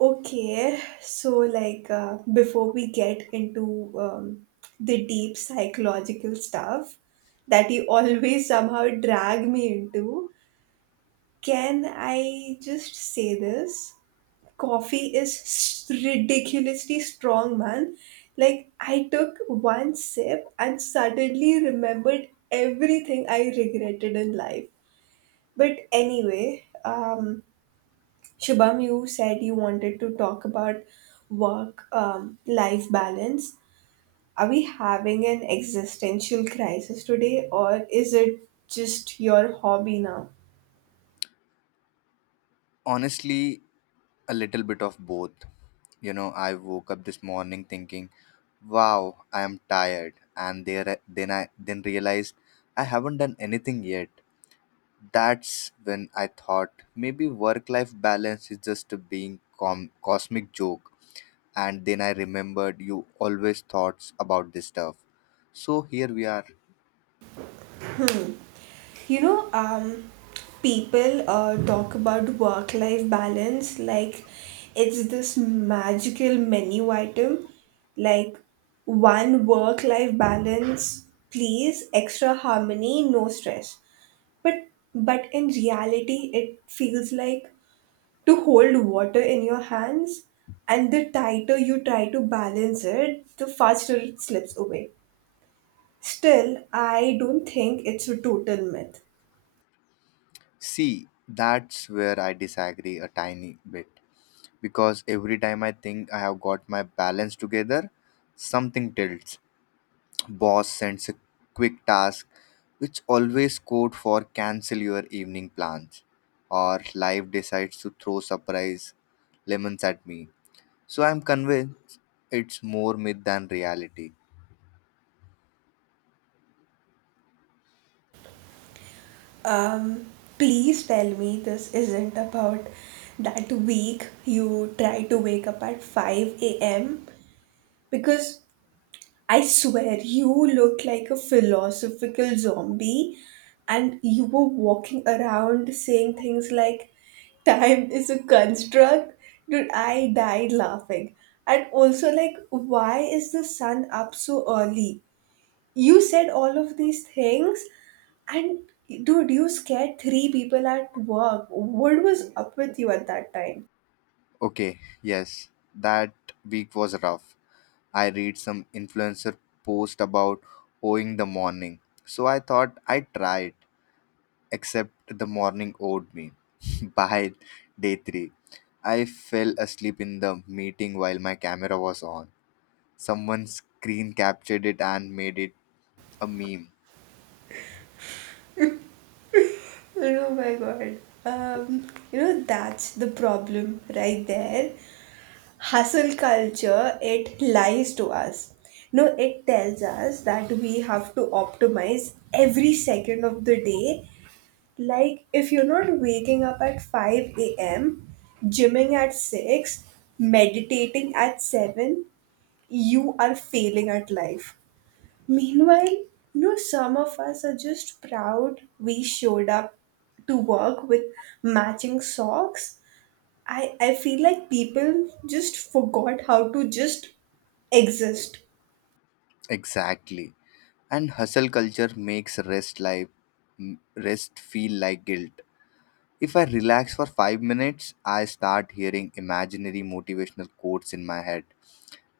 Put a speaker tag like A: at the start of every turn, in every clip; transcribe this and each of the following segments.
A: Okay, so like before we get into the deep psychological stuff that you always somehow drag me into, can I just say this? Coffee is ridiculously strong, man. Like, I took one sip and suddenly remembered everything I regretted in life. But anyway, Shubham, you said you wanted to talk about work life balance. Are we having an existential crisis today, or is it just your hobby now?
B: Honestly, a little bit of both. You know, I woke up this morning thinking, "Wow, I am tired," and there then I then realized I haven't done anything yet. That's when I thought maybe work-life balance is just a being cosmic joke. And then I remembered you always thoughts about this stuff. So here we are.
A: Hmm. You know, people talk about work life balance like it's this magical menu item, like one work life balance, please, extra harmony, no stress. But but in reality it feels like to hold water in your hands, and the tighter you try to balance it, the faster it slips away. Still, I don't think it's a total myth.
B: See, that's where I disagree a tiny bit, because every time I think I have got my balance together, something tilts. Boss sends a quick task, which always code for cancel your evening plans, or life decides to throw surprise lemons at me. So I'm convinced it's more myth than reality.
A: Um please tell me this isn't about that week you try to wake up at 5 a.m. because I swear you looked like a philosophical zombie, and you were walking around saying things like time is a construct. Dude, I died laughing. And also, like, why is the sun up so early? You said all of these things, and dude, you scared three people at work. What was up with you at that time?
B: Okay, yes, that week was rough. I read some influencer post about owing the morning. So I thought I'd try it, except the morning owed me. By day three, I fell asleep in the meeting while my camera was on. Someone screen captured it and made it a meme.
A: Oh my god. Um, you know, that's the problem right there. Hustle culture, it lies to us. No, it tells us that we have to optimize every second of the day. Like, if you're not waking up at 5 a.m., gymming at 6, meditating at 7, you are failing at life. Meanwhile, some of us are just proud we showed up to work with matching socks. I feel like people just forgot how to just exist.
B: Exactly. And hustle culture makes rest feel like guilt. If I relax for 5 minutes, I start hearing imaginary motivational quotes in my head,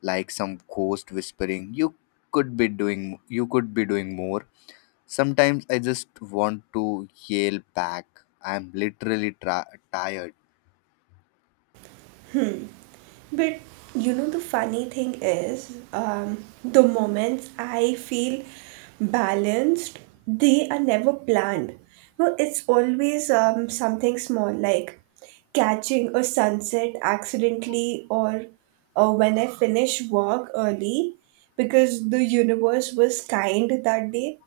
B: like some ghost whispering, "You could be doing, you could be doing more." Sometimes I just want to yell back. I'm literally tired.
A: But you know, the funny thing is, the moments I feel balanced, they are never planned. No, it's always something small, like catching a sunset accidentally, or when I finish work early because the universe was kind that day.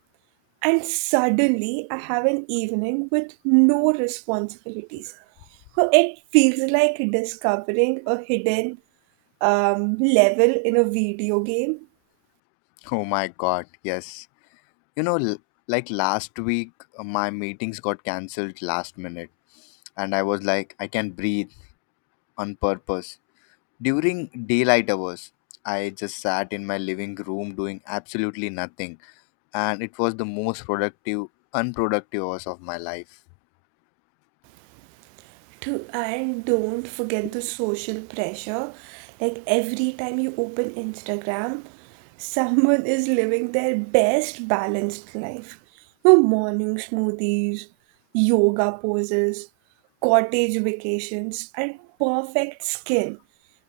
A: And suddenly I have an evening with no responsibilities. So it feels like discovering a hidden level in a video game.
B: Oh my god, yes. You know, like last week, my meetings got cancelled last minute, and I was like, I can breathe on purpose. During daylight hours, I just sat in my living room doing absolutely nothing, and it was the most productive, unproductive hours of my life.
A: To And don't forget the social pressure, like every time you open Instagram, someone is living their best balanced life. No, morning smoothies, yoga poses, cottage vacations, and perfect skin.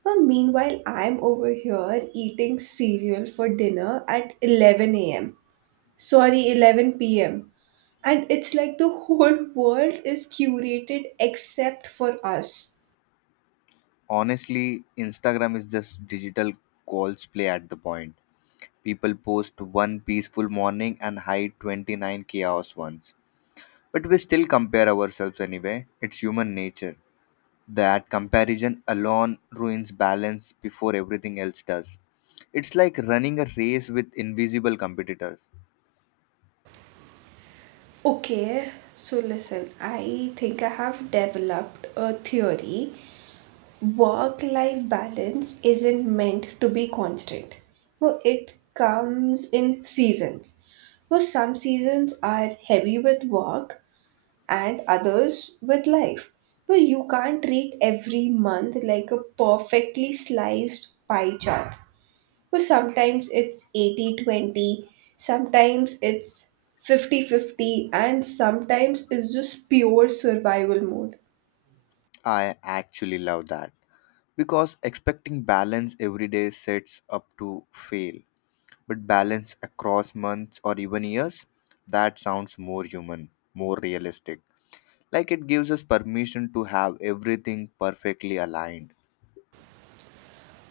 A: Well, meanwhile, I'm over here eating cereal for dinner at 11 a.m., sorry, 11 p.m., and it's like the whole world is curated except for us.
B: Honestly, Instagram is just digital calls play at the point. People post one peaceful morning and hide 29 chaos ones. But we still compare ourselves anyway. It's human nature. That comparison alone ruins balance before everything else does. It's like running a race with invisible competitors.
A: Okay, so listen, I think I have developed a theory. Work life balance isn't meant to be constant, well, it comes in seasons. Well, some seasons are heavy with work and others with life. Well, you can't treat every month like a perfectly sliced pie chart. But sometimes it's 80/20, sometimes it's 50/50, and sometimes it's just pure survival mode.
B: I actually love that because expecting balance every day sets up to fail. But balance across months or even years, that sounds more human, more realistic. Like it gives us permission to have everything perfectly aligned.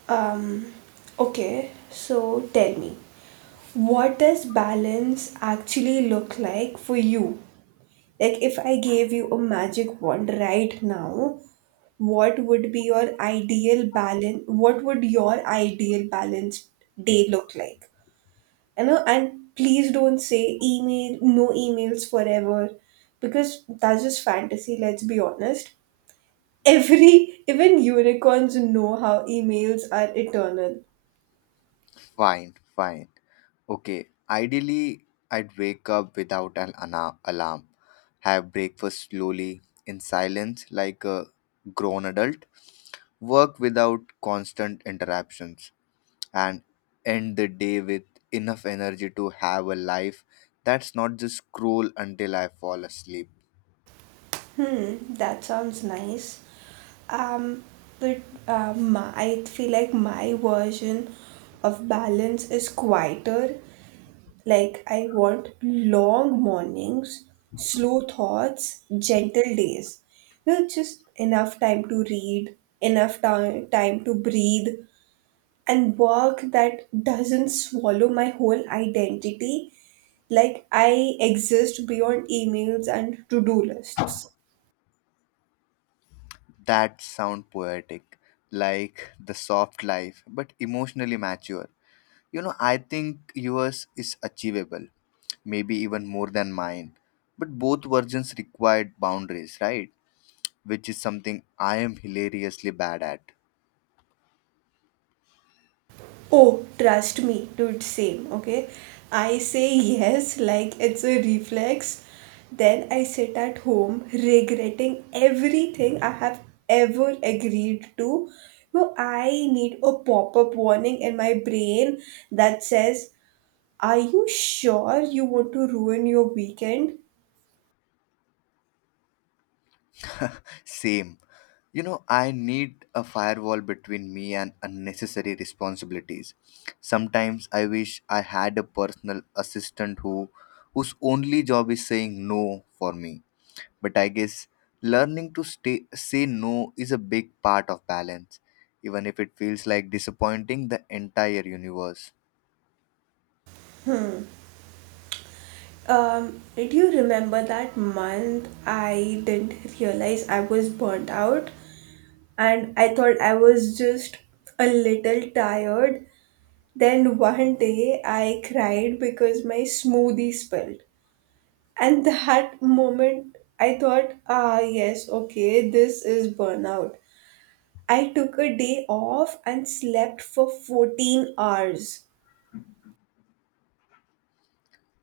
A: Um, okay, so tell me, what does balance actually look like for you? Like, if I gave you a magic wand right now, what would be your ideal balance? What would your ideal balanced day look like? You know, and please don't say email, no emails forever, because that's just fantasy, let's be honest. Even unicorns know how emails are eternal.
B: Fine, fine. Okay, ideally, I'd wake up without an alarm, have breakfast slowly in silence like a grown adult, work without constant interruptions, and end the day with enough energy to have a life that's not just scroll until I fall asleep.
A: Hmm, that sounds nice. Um, but I feel like my version of balance is quieter. Like, I want long mornings, slow thoughts, gentle days. You know, just enough time to read, time to breathe, and work that doesn't swallow my whole identity. Like, I exist beyond emails and to do lists.
B: That sound poetic, like the soft life, but emotionally mature. You know, I think yours is achievable, maybe even more than mine. But both versions required boundaries, right? Which is something I am hilariously bad at.
A: Oh, trust me, dude, same, okay? I say yes like it's a reflex. Then I sit at home regretting everything I have ever agreed to. No, I need a pop up warning in my brain that says, are you sure you want to ruin your weekend?
B: Same. You know, I need a firewall between me and unnecessary responsibilities. Sometimes I wish I had a personal assistant whose only job is saying no for me. But I guess learning to say no is a big part of balance, even if it feels like disappointing the entire universe.
A: Do you remember that month I didn't realize I was burnt out? And I thought I was just a little tired. Then one day I cried because my smoothie spilled. And that moment I thought, ah, yes, okay, this is burnout. I took a day off and slept for 14 hours.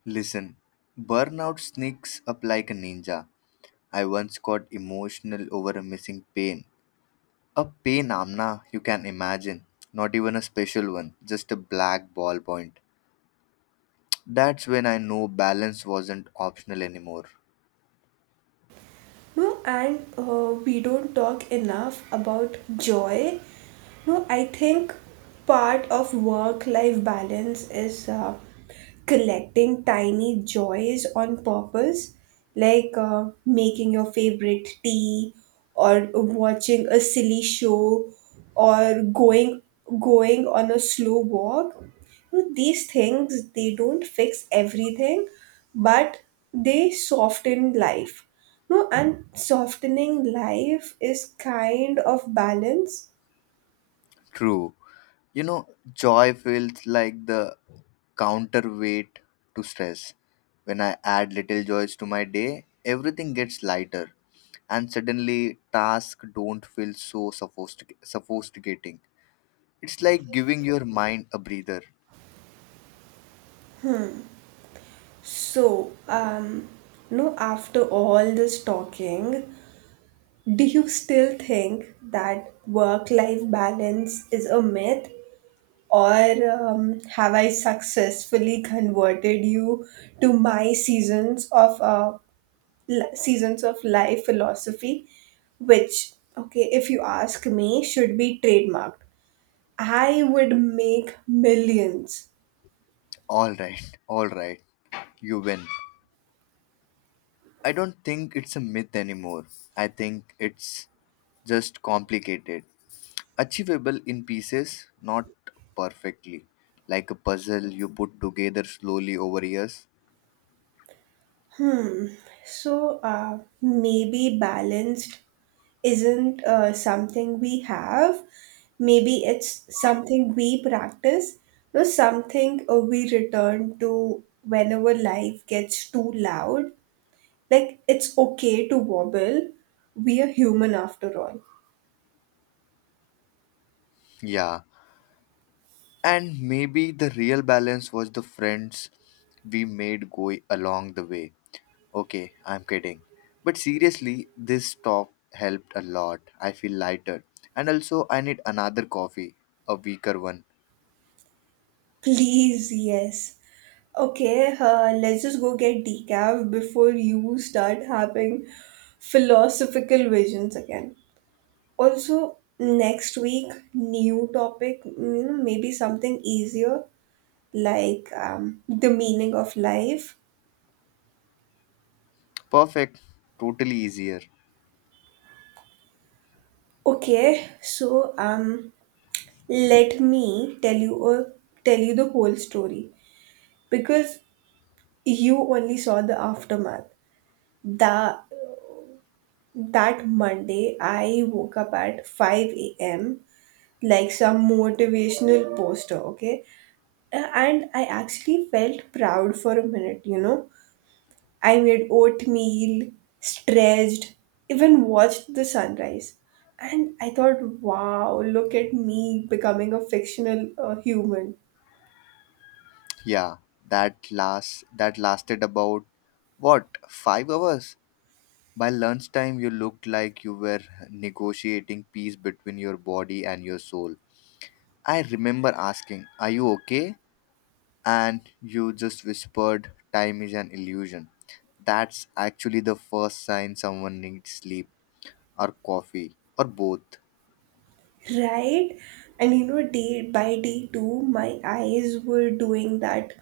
B: Listen, burnout sneaks up like a ninja. I once got emotional over a missing pain. A pain, Amna, you can imagine. Not even a special one, just a black ballpoint. That's when I know balance wasn't optional anymore.
A: No, and we don't talk enough about joy. No, I think part of work life balance is collecting tiny joys on purpose, like making your favorite tea, or watching a silly show, or going on a slow walk. No, these things, they don't fix everything, but they soften life. No, and softening life is kind of balance.
B: True. You know, joy feels like the counterweight to stress. When I add little joys to my day, everything gets lighter, and suddenly tasks don't feel so sophisticating. It's like giving your mind a breather.
A: So, no, after all this talking, do you still think that work life balance is a myth? Or have I successfully converted you to my seasons of seasons of life philosophy, which, okay, if you ask me, should be trademarked? I would make millions.
B: All right, you win. I don't think it's a myth anymore. I think it's just complicated. Achievable in pieces, not perfectly. Like a puzzle you put together slowly over years.
A: Hmm. So maybe balanced isn't something we have. Maybe it's something we practice, or something we return to whenever life gets too loud. Like, it's okay to wobble. We are human after all.
B: Yeah. And maybe the real balance was the friends we made go along the way. Okay, I'm kidding. But seriously, this talk helped a lot. I feel lighter. And also, I need another coffee, a weaker one.
A: Please, yes. Okay, let's just go get decaf before you start having philosophical visions again. Also, next week, new topic, you know, maybe something easier, like the meaning of life.
B: Perfect, totally easier.
A: Okay, so let me tell you tell you the whole story, because you only saw the aftermath. That That Monday, I woke up at 5 a.m. like some motivational poster, okay? And I actually felt proud for a minute, you know? I made oatmeal, stretched, even watched the sunrise. And I thought, wow, look at me becoming a fictional human.
B: Yeah, that lasted about what, 5 hours? By lunchtime you looked like you were negotiating peace between your body and your soul. I remember asking, "Are you okay?" And you just whispered, "Time is an illusion." That's actually the first sign someone needs sleep or coffee or both.
A: Right? And you know, day by day too, my eyes were doing that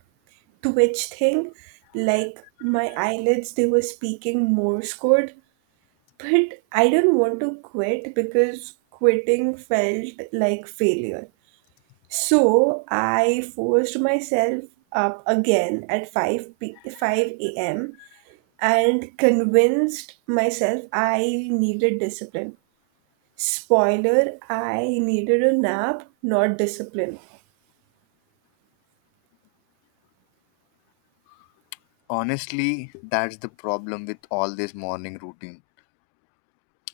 A: twitch thing. Like, my eyelids, they were speaking Morse code. But I didn't want to quit, because quitting felt like failure. So I forced myself up again at 5 a.m. and convinced myself I needed discipline. Spoiler, I needed a nap, not discipline.
B: Honestly, that's the problem with all this morning routine.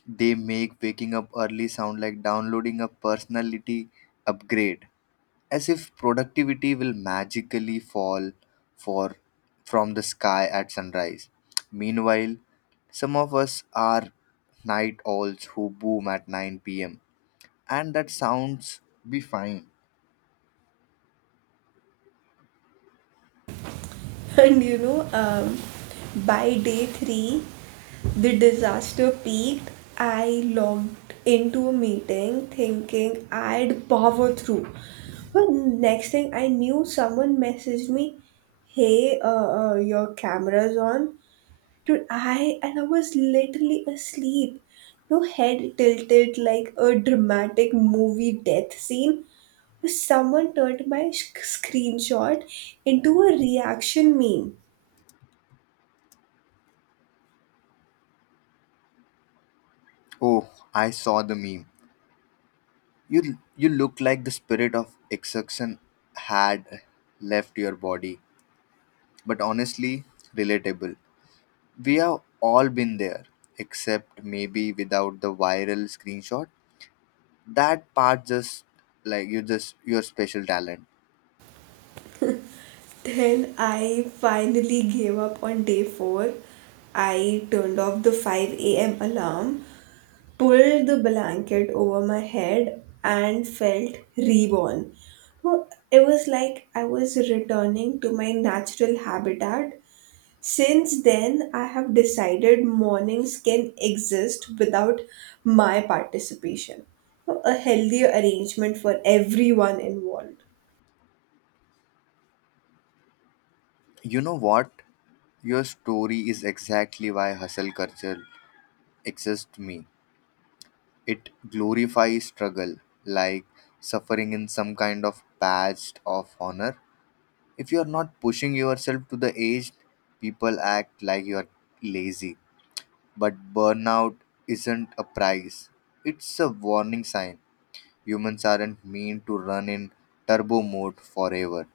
B: They make waking up early sound like downloading a personality upgrade, as if productivity will magically fall for from the sky at sunrise. Meanwhile, some of us are night owls who boom at 9 p.m., and that sounds be fine.
A: And you know, by day three, the disaster peaked. I logged into a meeting thinking I'd power through. But next thing I knew, someone messaged me, hey, your camera's on. Dude, I and I was literally asleep. No, head tilted like a dramatic movie death scene. Someone turned my screenshot into a reaction meme.
B: Oh, I saw the meme. You look like the spirit of exhaustion had left your body, but honestly, relatable. We have all been there, except maybe without the viral screenshot. That part just like your special talent.
A: Then I finally gave up on day 4. I turned off the 5 a.m. alarm, pulled the blanket over my head, and felt reborn. Well, it was like I was returning to my natural habitat. Since then, I have decided mornings can exist without my participation. So, a healthier arrangement for everyone involved.
B: You know what? Your story is exactly why hustle culture exists to me. It glorifies struggle, like suffering in some kind of badge of honor. If you are not pushing yourself to the edge, people act like you are lazy. But burnout isn't a prize, it's a warning sign. Humans aren't meant to run in turbo mode forever.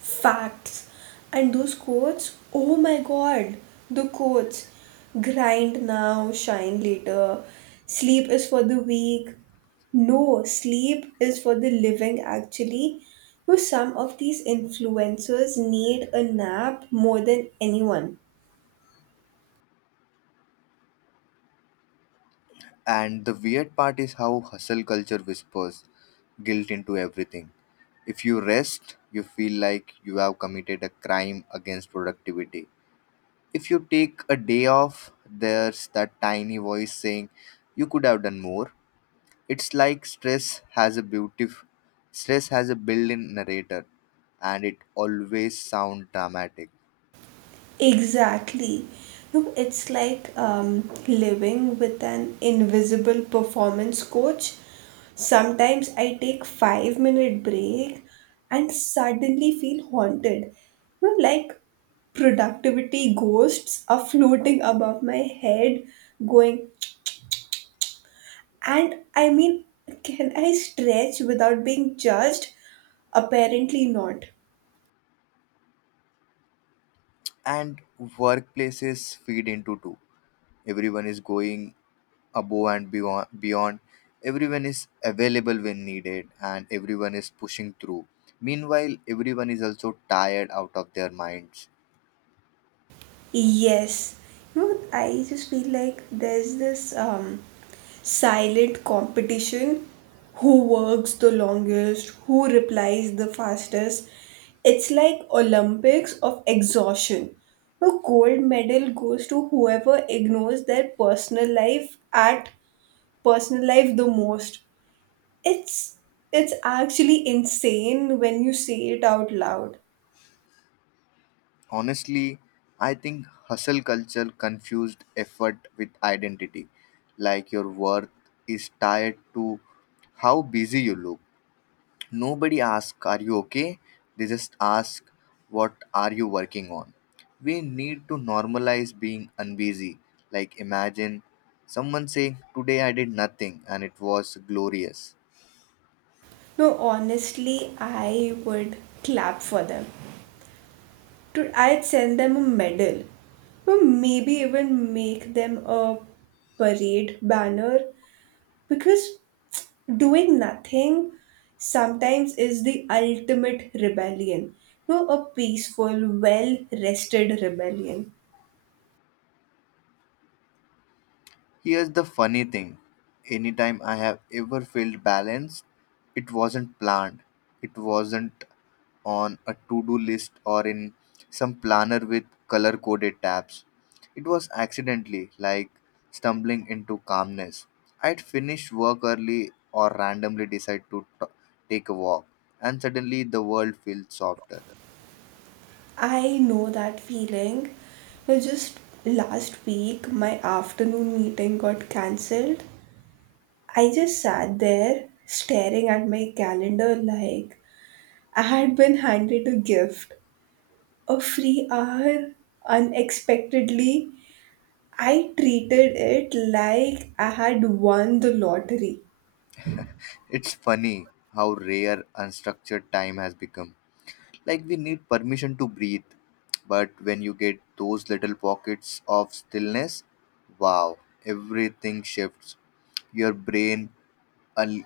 A: Facts. And those quotes, oh my god, the quotes, grind now, shine later, sleep is for the weak. No, sleep is for the living, actually. You know, some of these influencers need a nap more than anyone.
B: And the weird part is how hustle culture whispers guilt into everything. If you rest, you feel like you have committed a crime against productivity. If you take a day off, there's that tiny voice saying you could have done more. It's like stress has a built-in narrator, and it always sounds dramatic.
A: Exactly. No, it's like living with an invisible performance coach. Sometimes I take 5-minute break and suddenly feel haunted. You know, like, productivity ghosts are floating above my head, going, and I mean, can I stretch without being judged? Apparently not.
B: And workplaces feed into too. Everyone is going above and beyond, everyone is available when needed, and everyone is pushing through. Meanwhile everyone is also tired out of their minds.
A: Yes. You know, I just feel like there's this silent competition, who works the longest, who replies the fastest. It's like Olympics of exhaustion. A gold medal goes to whoever ignores their personal life the most. It's it's actually insane when you say it out loud.
B: Honestly, I think hustle culture confused effort with identity, like your worth is tied to how busy you look. Nobody asks, "Are you okay?" They just ask, "What are you working on?" We need to normalize being unbusy. Like, imagine someone saying, "Today I did nothing and it was glorious."
A: No, honestly, I would clap for them. To I'd send them a medal, or maybe even make them a parade banner, because doing nothing sometimes is the ultimate rebellion. No, a peaceful, well rested rebellion.
B: Here's the funny thing, anytime I have ever felt balanced, it wasn't planned, it wasn't on a to-do list or in some planner with color-coded tabs. It was accidentally like stumbling into calmness. I'd finish work early or randomly decide to take a walk, and suddenly the world feels softer.
A: I know that feeling. No, just last week, my afternoon meeting got cancelled. I just sat there staring at my calendar like I had been handed a gift, a free hour, unexpectedly. I treated it like I had won the lottery.
B: It's funny how rare unstructured time has become. Like we need permission to breathe, but when you get those little pockets of stillness, wow, everything shifts. Your brain al-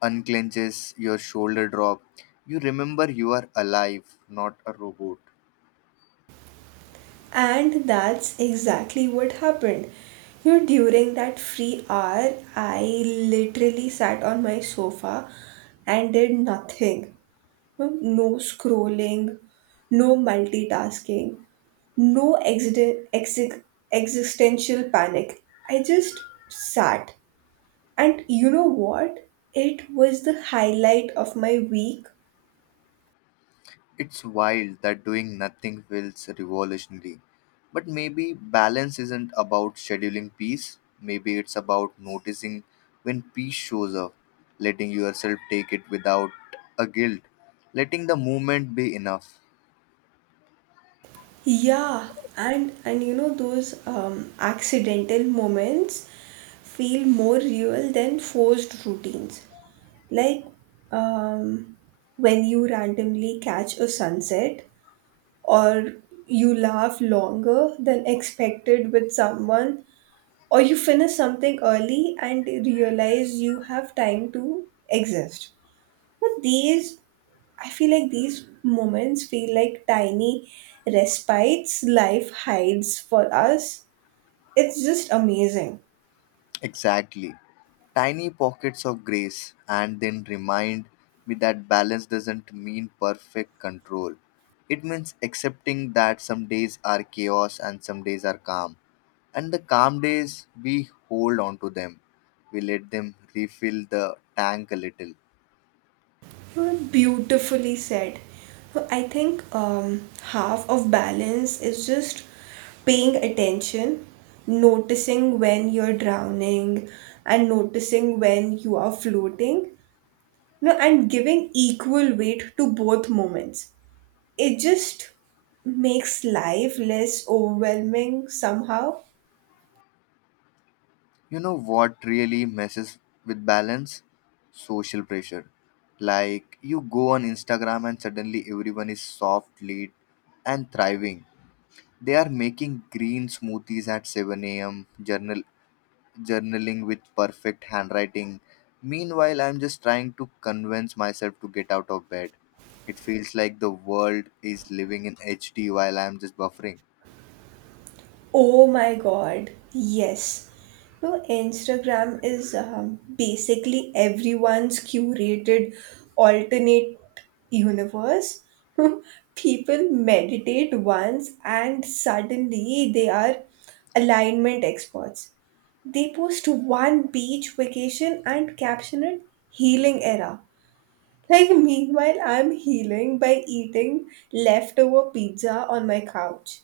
B: unclenches, your shoulder drop. You remember you are alive, not a robot.
A: And that's exactly what happened. You know, during that free hour, I literally sat on my sofa and did nothing. No scrolling, no multitasking, no existential panic. I just sat. And you know what? It was the highlight of my week.
B: It's wild that doing nothing feels revolutionary. But maybe balance isn't about scheduling peace, maybe it's about noticing when peace shows up, letting yourself take it without a guilt, letting the moment be enough.
A: Yeah, and you know, those accidental moments feel more real than forced routines. Like, um, when you randomly catch a sunset, or you laugh longer than expected with someone, or you finish something early and realize you have time to exist. But these, I feel like these moments feel like tiny respites life hides for us. It's just amazing.
B: Exactly. Tiny pockets of grace, and then remind me that balance doesn't mean perfect control. It means accepting that some days are chaos and some days are calm. And the calm days, we hold on to them. We let them refill the tank a little.
A: Beautifully said. So, I think half of balance is just paying attention, noticing when you're drowning, and noticing when you are floating, you know, and giving equal weight to both moments. It just makes life less overwhelming somehow.
B: You know what really messes with balance? Social pressure. Like you go on Instagram and suddenly everyone is soft, lead, and thriving. They are making green smoothies at 7 a.m., journaling with perfect handwriting. Meanwhile, I'm just trying to convince myself to get out of bed. It feels like the world is living in HD while I'm just buffering.
A: Oh my god, yes. No, Instagram is basically everyone's curated alternate universe. People meditate once and suddenly they are alignment experts. They post one beach vacation and caption it healing era. Like, meanwhile, I'm healing by eating leftover pizza on my couch.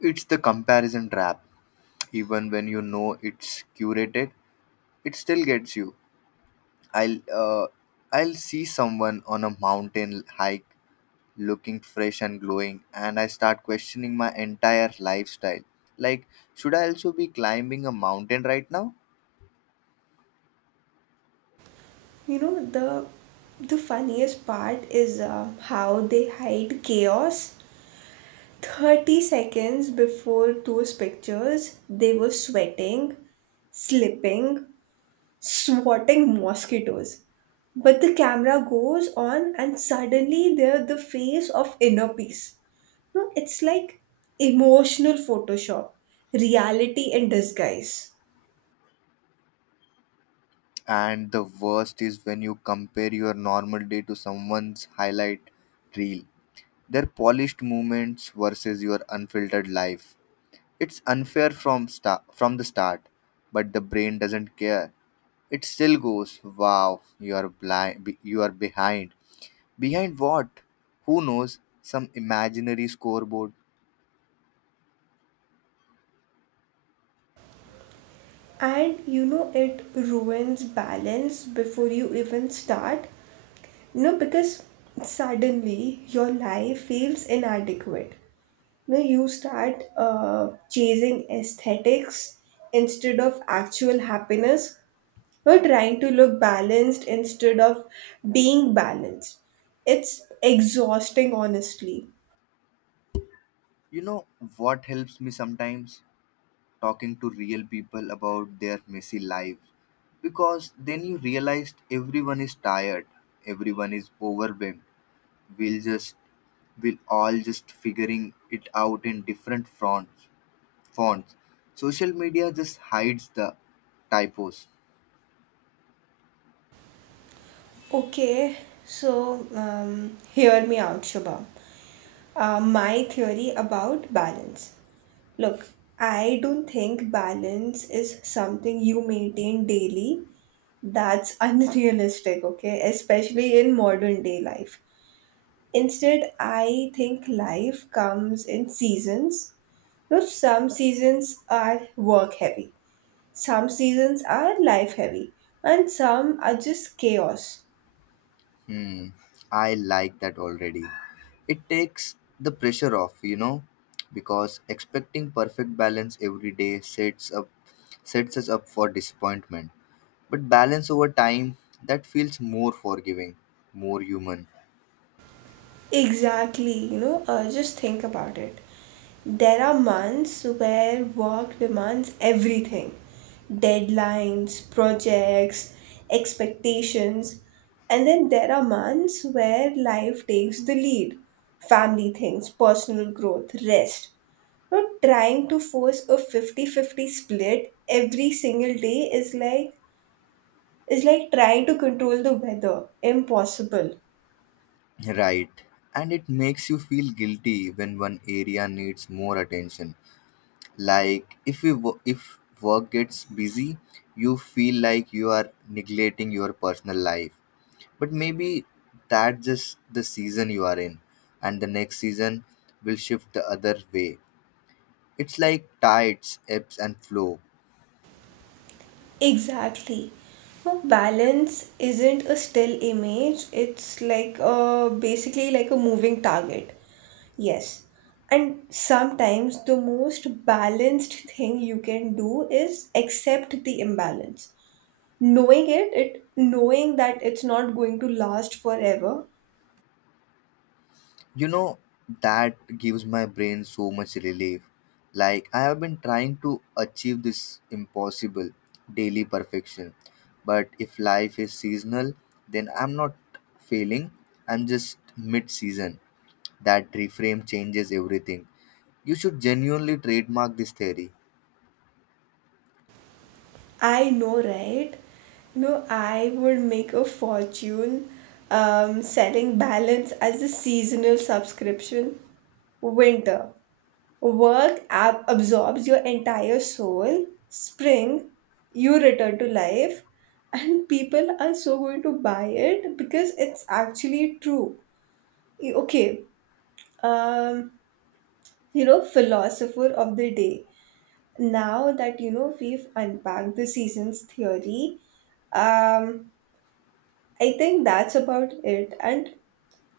B: It's the comparison trap. Even when you know it's curated, it still gets you. I'll uh, I'll see someone on a mountain hike looking fresh and glowing, and I start questioning my entire lifestyle. Like, should I also be climbing a mountain right now?
A: You know, the funniest part is how they hide chaos. 30 seconds before those pictures, they were sweating, slipping, swatting mosquitoes. But the camera goes on, and suddenly they're the face of inner peace. No, it's like emotional Photoshop, reality in disguise.
B: And the worst is when you compare your normal day to someone's highlight reel, their polished moments versus your unfiltered life. It's unfair from the start, but the brain doesn't care. It still goes, "Wow, you are blind. You are behind. Behind what? Who knows? Some imaginary scoreboard."
A: And you know, it ruins balance before you even start. You know, because suddenly your life feels inadequate. You know, you start chasing aesthetics instead of actual happiness. You're trying to look balanced instead of being balanced. It's exhausting, honestly.
B: You know what helps me sometimes? Talking to real people about their messy lives. Because then you realized everyone is tired, everyone is overwhelmed. We'll just we'll all just figuring it out in different fronts fonts. Social media just hides the typos.
A: Okay, so hear me out, Shubham. My theory about balance. Look, I don't think balance is something you maintain daily. That's unrealistic, okay? Especially in modern day life. Instead, I think life comes in seasons. No, some seasons are work heavy, some seasons are life heavy, and some are just chaos.
B: Hmm, I like that already. It takes the pressure off, you know, because expecting perfect balance every day sets us up for disappointment. But balance over time, that feels more forgiving, more human.
A: Exactly, you know, just think about it. There are months where work demands everything, deadlines, projects, expectations. And then there are months where life takes the lead, family things, personal growth, rest. Not trying to force a 50-50 split every single day is like trying to control the weather. Impossible.
B: Right. And it makes you feel guilty when one area needs more attention. Like if we wo- if work gets busy, you feel like you are neglecting your personal life, but maybe that's just the season you are in, and the next season will shift the other way. It's like tides ebbs and flow.
A: Exactly. Now, balance isn't a still image, it's like a, basically like a moving target. Yes. And sometimes the most balanced thing you can do is accept the imbalance. Knowing that it's not going to last forever.
B: You know, that gives my brain so much relief. Like I have been trying to achieve this impossible daily perfection, but if life is seasonal, then I'm not failing, I'm just mid season. That reframe changes everything. You should genuinely trademark this theory.
A: I know, right? No, I would make a fortune selling balance as a seasonal subscription. Winter. Work absorbs your entire soul. Spring, you return to life. And people are so going to buy it because it's actually true. Okay, um, you know, philosopher of the day, now that you know we've unpacked the seasons theory, um I think that's about it. and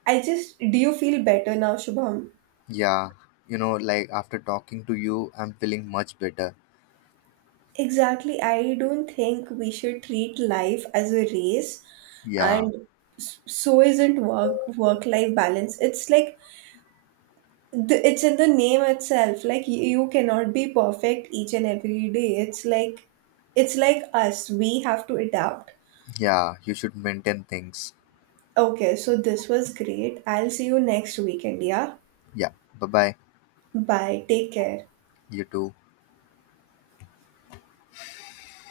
A: i just do you feel better now, Shubham?
B: Yeah, you know, like after talking to you, I'm feeling much better.
A: Exactly, I don't think we should treat life as a race.
B: Yeah,
A: And so, isn't work life balance, it's like it's in the name itself, like you cannot be perfect each and every day. It's like us, we have to adapt.
B: yeah, you should maintain things.
A: Okay, so this was great. I'll see you next weekend, yeah?
B: Yeah, bye bye.
A: Bye. Take care.
B: You too.